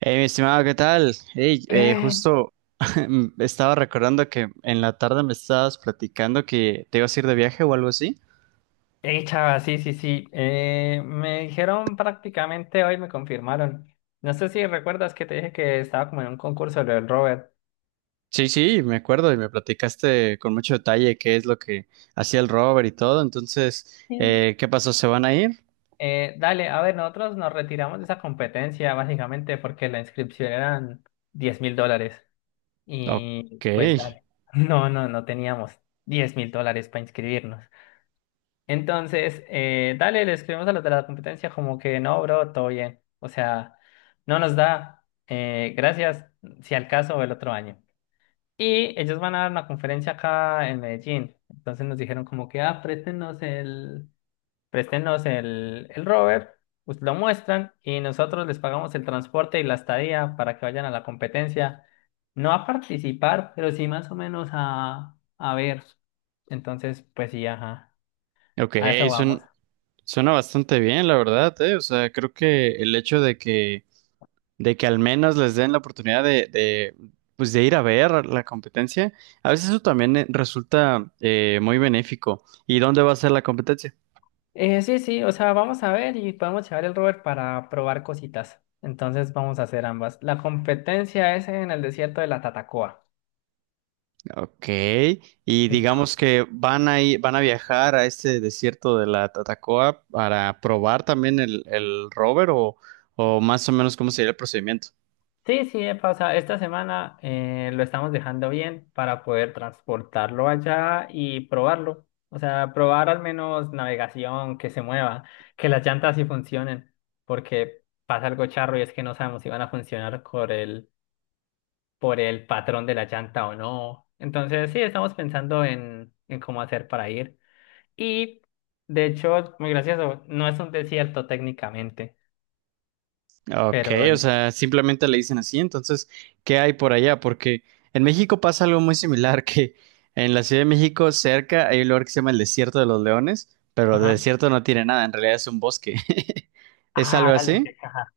Hey, mi estimado, ¿qué tal? Hey, Eh, justo estaba recordando que en la tarde me estabas platicando que te ibas a ir de viaje o algo así. Chava, sí. Me dijeron prácticamente hoy, me confirmaron. No sé si recuerdas que te dije que estaba como en un concurso lo del Robert. Sí, sí, me acuerdo y me platicaste con mucho detalle qué es lo que hacía el Robert y todo. Entonces, Sí. ¿Qué pasó? ¿Se van a ir? Dale, a ver, nosotros nos retiramos de esa competencia básicamente porque la inscripción eran $10,000. Ok, Y pues dale. No teníamos $10,000 para inscribirnos. Entonces, dale, le escribimos a los de la competencia como que no, bro, todo bien. O sea, no nos da. Gracias, si al caso, el otro año. Y ellos van a dar una conferencia acá en Medellín. Entonces nos dijeron como que, ah, préstenos el rover, pues lo muestran y nosotros les pagamos el transporte y la estadía para que vayan a la competencia. No a participar, pero sí más o menos a ver. Entonces, pues sí, ajá. ok, A eso suena, vamos. suena bastante bien, la verdad, eh. O sea, creo que el hecho de que al menos les den la oportunidad pues de ir a ver la competencia. A veces eso también resulta muy benéfico. ¿Y dónde va a ser la competencia? Sí, o sea, vamos a ver y podemos llevar el rover para probar cositas. Entonces vamos a hacer ambas. La competencia es en el desierto de la Tatacoa, Ok, y se llama. digamos que van a viajar a este desierto de la Tatacoa para probar también el rover o más o menos cómo sería el procedimiento. Sí, Epa, o sea, esta semana lo estamos dejando bien para poder transportarlo allá y probarlo. O sea, probar al menos navegación, que se mueva, que las llantas sí funcionen, porque pasa algo charro y es que no sabemos si van a funcionar con el por el patrón de la llanta o no. Entonces, sí, estamos pensando en cómo hacer para ir. Y, de hecho, muy gracioso, no es un desierto técnicamente, Ok, pero... o sea, simplemente le dicen así. Entonces, ¿qué hay por allá? Porque en México pasa algo muy similar, que en la Ciudad de México, cerca, hay un lugar que se llama el Desierto de los Leones, pero de Ajá. desierto no tiene nada, en realidad es un bosque. ¿Es algo Ah, dale, así? qué caja.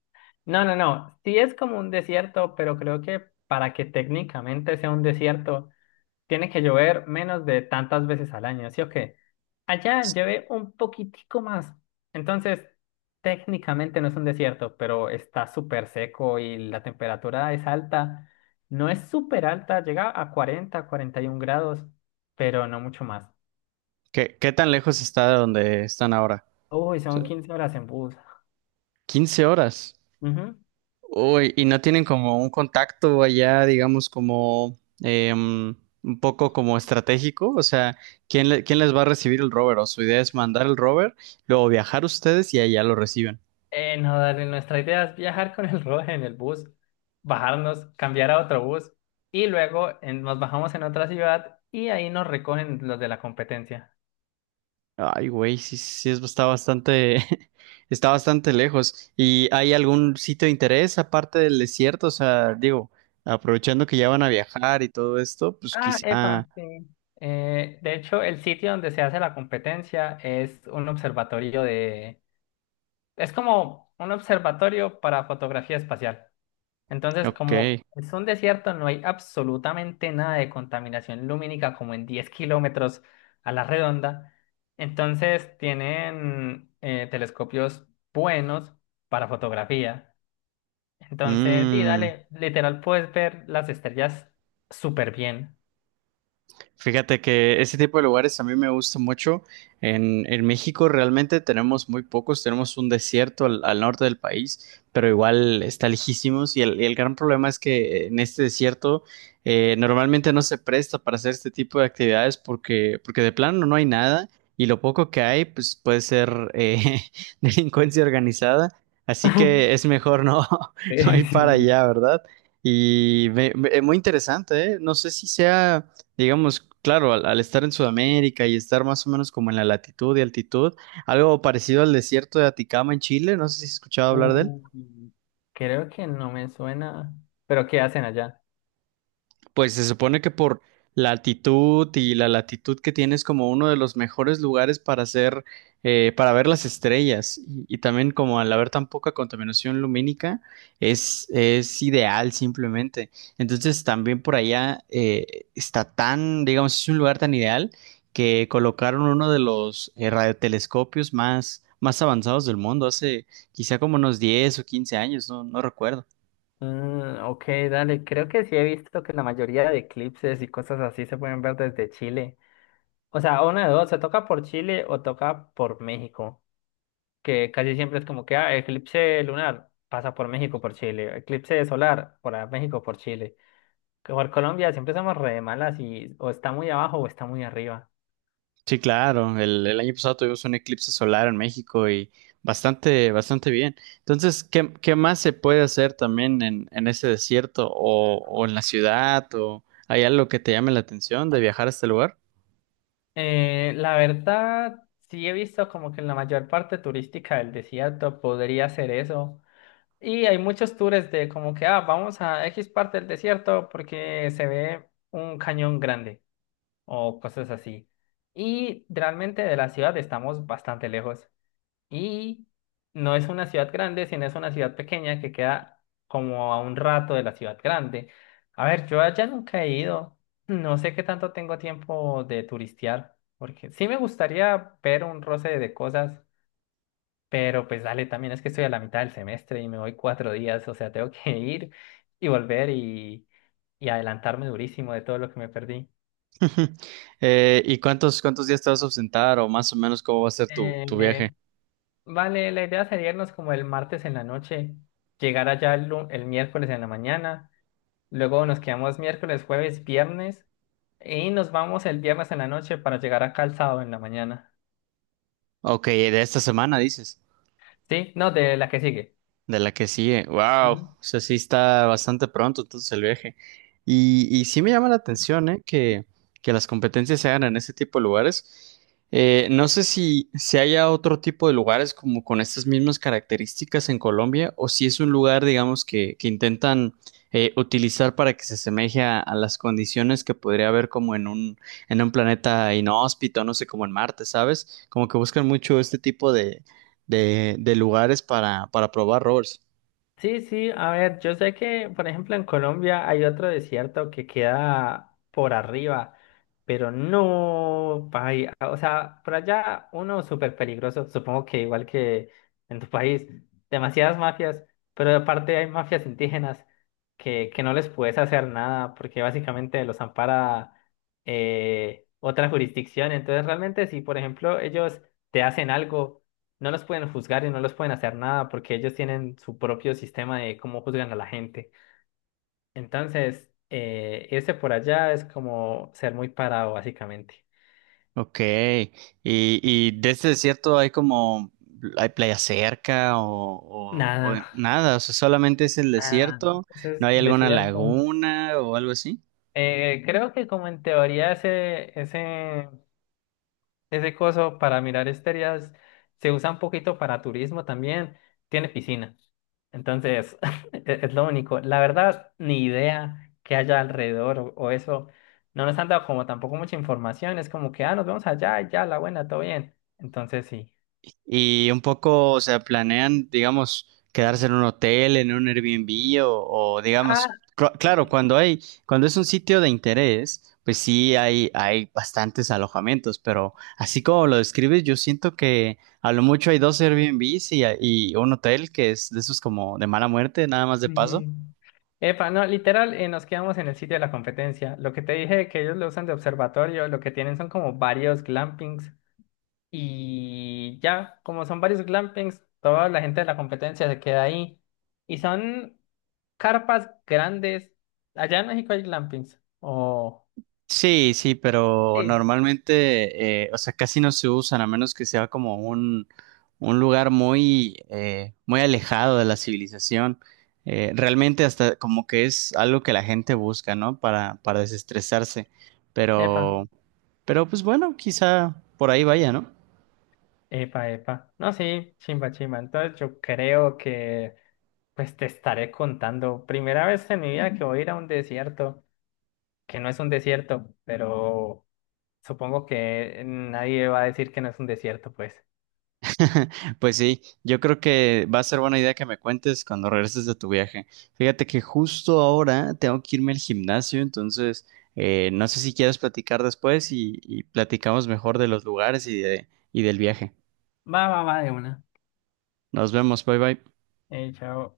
No, no, no, sí es como un desierto, pero creo que para que técnicamente sea un desierto, tiene que llover menos de tantas veces al año, ¿sí o qué? Allá llevé un poquitico más. Entonces, técnicamente no es un desierto, pero está súper seco y la temperatura es alta. No es súper alta, llega a cuarenta, cuarenta y 41 grados, pero no mucho más. ¿Qué, qué tan lejos está de donde están ahora? Uy, O sea, son 15 horas en bus. 15 horas. Ujú. Uy, y no tienen como un contacto allá, digamos, como em, un poco como estratégico. O sea, ¿quién les va a recibir el rover? O su idea es mandar el rover, luego viajar ustedes y allá lo reciben. No, dale, nuestra idea es viajar con el roje en el bus, bajarnos, cambiar a otro bus y luego nos bajamos en otra ciudad y ahí nos recogen los de la competencia. Ay, güey, sí, sí, está bastante, está bastante lejos. ¿Y hay algún sitio de interés aparte del desierto? O sea, digo, aprovechando que ya van a viajar y todo esto, pues Ah, epa, quizá, sí. De hecho, el sitio donde se hace la competencia es un observatorio de... Es como un observatorio para fotografía espacial. Entonces, como ok. es un desierto, no hay absolutamente nada de contaminación lumínica como en 10 km a la redonda. Entonces, tienen telescopios buenos para fotografía. Entonces, sí, Mm. dale, literal, puedes ver las estrellas súper bien. Fíjate que ese tipo de lugares a mí me gusta mucho. En México realmente tenemos muy pocos, tenemos un desierto al norte del país, pero igual está lejísimos y el gran problema es que en este desierto normalmente no se presta para hacer este tipo de actividades porque de plano no hay nada y lo poco que hay pues puede ser delincuencia organizada, así que es mejor no, no ir para Sí. allá, ¿verdad? Y muy interesante, ¿eh? No sé si sea… Digamos, claro, al estar en Sudamérica y estar más o menos como en la latitud y altitud, algo parecido al desierto de Aticama en Chile, no sé si has escuchado hablar de él. Uy, creo que no me suena. ¿Pero qué hacen allá? Pues se supone que por la altitud y la latitud que tienes como uno de los mejores lugares para hacer, para ver las estrellas y también como al haber tan poca contaminación lumínica es ideal simplemente. Entonces también por allá está tan, digamos, es un lugar tan ideal que colocaron uno de los radiotelescopios más, más avanzados del mundo hace quizá como unos 10 o 15 años, no, no recuerdo. Mm, ok, dale. Creo que sí he visto que la mayoría de eclipses y cosas así se pueden ver desde Chile. O sea, una de dos, se toca por Chile o toca por México. Que casi siempre es como que, ah, eclipse lunar pasa por México, por Chile. Eclipse solar por México, por Chile. Que Por Colombia siempre somos re malas y o está muy abajo o está muy arriba. Sí, claro. El año pasado tuvimos un eclipse solar en México y bastante, bastante bien. Entonces, ¿qué, qué más se puede hacer también en ese desierto o en la ciudad? ¿O hay algo que te llame la atención de viajar a este lugar? La verdad, sí he visto como que en la mayor parte turística del desierto podría ser eso. Y hay muchos tours de como que, ah, vamos a X parte del desierto porque se ve un cañón grande o cosas así. Y realmente de la ciudad estamos bastante lejos. Y no es una ciudad grande, sino es una ciudad pequeña que queda como a un rato de la ciudad grande. A ver, yo allá nunca he ido. No sé qué tanto tengo tiempo de turistear, porque sí me gustaría ver un roce de cosas, pero pues dale, también es que estoy a la mitad del semestre y me voy 4 días, o sea, tengo que ir y volver y adelantarme durísimo de todo lo que me perdí. ¿Y cuántos, cuántos días te vas a ausentar o más o menos cómo va a ser tu Eh, viaje? Vale, la idea sería irnos como el martes en la noche, llegar allá el miércoles en la mañana, luego nos quedamos miércoles, jueves, viernes y nos vamos el viernes en la noche para llegar acá el sábado en la mañana. Ok, de esta semana dices. ¿Sí? No, de la que sigue. De la que sigue, wow, o Ujú. sea, sí está bastante pronto entonces el viaje. Y sí me llama la atención, ¿eh? Que las competencias se hagan en ese tipo de lugares. No sé si, si haya otro tipo de lugares como con estas mismas características en Colombia o si es un lugar, digamos, que intentan utilizar para que se asemeje a las condiciones que podría haber como en un planeta inhóspito, no sé, como en Marte, ¿sabes? Como que buscan mucho este tipo de lugares para probar rovers. Sí, sí, a ver, yo sé que, por ejemplo, en Colombia hay otro desierto que queda por arriba, pero no, ay, o sea, por allá uno súper peligroso, supongo que igual que en tu país, demasiadas mafias, pero aparte hay mafias indígenas que no les puedes hacer nada porque básicamente los ampara otra jurisdicción, entonces realmente si, por ejemplo, ellos te hacen algo no los pueden juzgar y no los pueden hacer nada porque ellos tienen su propio sistema de cómo juzgan a la gente. Entonces, irse por allá es como ser muy parado, básicamente. Ok, y de este desierto hay como, hay playa cerca o, o Nada, nada, o sea, solamente es el nada, desierto, eso no es hay alguna desierto. laguna o algo así. Creo que como en teoría ese ese coso para mirar estrellas se usa un poquito para turismo también. Tiene piscina. Entonces, es lo único. La verdad, ni idea que haya alrededor o eso. No nos han dado como tampoco mucha información. Es como que, ah, nos vemos allá, y ya, la buena, todo bien. Entonces, sí. Y un poco, o sea, planean, digamos, quedarse en un hotel, en un Airbnb o, Ah, digamos, claro, cuando hay, cuando es un sitio de interés, pues sí hay bastantes alojamientos, pero así como lo describes, yo siento que a lo mucho hay dos Airbnbs y un hotel que es de esos como de mala muerte, nada más de paso. mm, epa, no, literal, nos quedamos en el sitio de la competencia. Lo que te dije que ellos lo usan de observatorio, lo que tienen son como varios glampings. Y ya, como son varios glampings, toda la gente de la competencia se queda ahí. Y son carpas grandes. Allá en México hay glampings. O. Sí, sí, pero Sí. normalmente, o sea, casi no se usan, a menos que sea como un lugar muy, muy alejado de la civilización. Realmente hasta como que es algo que la gente busca, ¿no? Para desestresarse. Epa, Pero, pero pues bueno, quizá por ahí vaya, ¿no? epa. No, sí, chimba, chimba. Entonces yo creo que pues te estaré contando. Primera vez en mi vida que voy a ir a un desierto, que no es un desierto, pero supongo que nadie va a decir que no es un desierto, pues. Pues sí, yo creo que va a ser buena idea que me cuentes cuando regreses de tu viaje. Fíjate que justo ahora tengo que irme al gimnasio, entonces no sé si quieres platicar después y platicamos mejor de los lugares y de, y del viaje. Va, va, va, de una. Nos vemos, bye bye. Chao.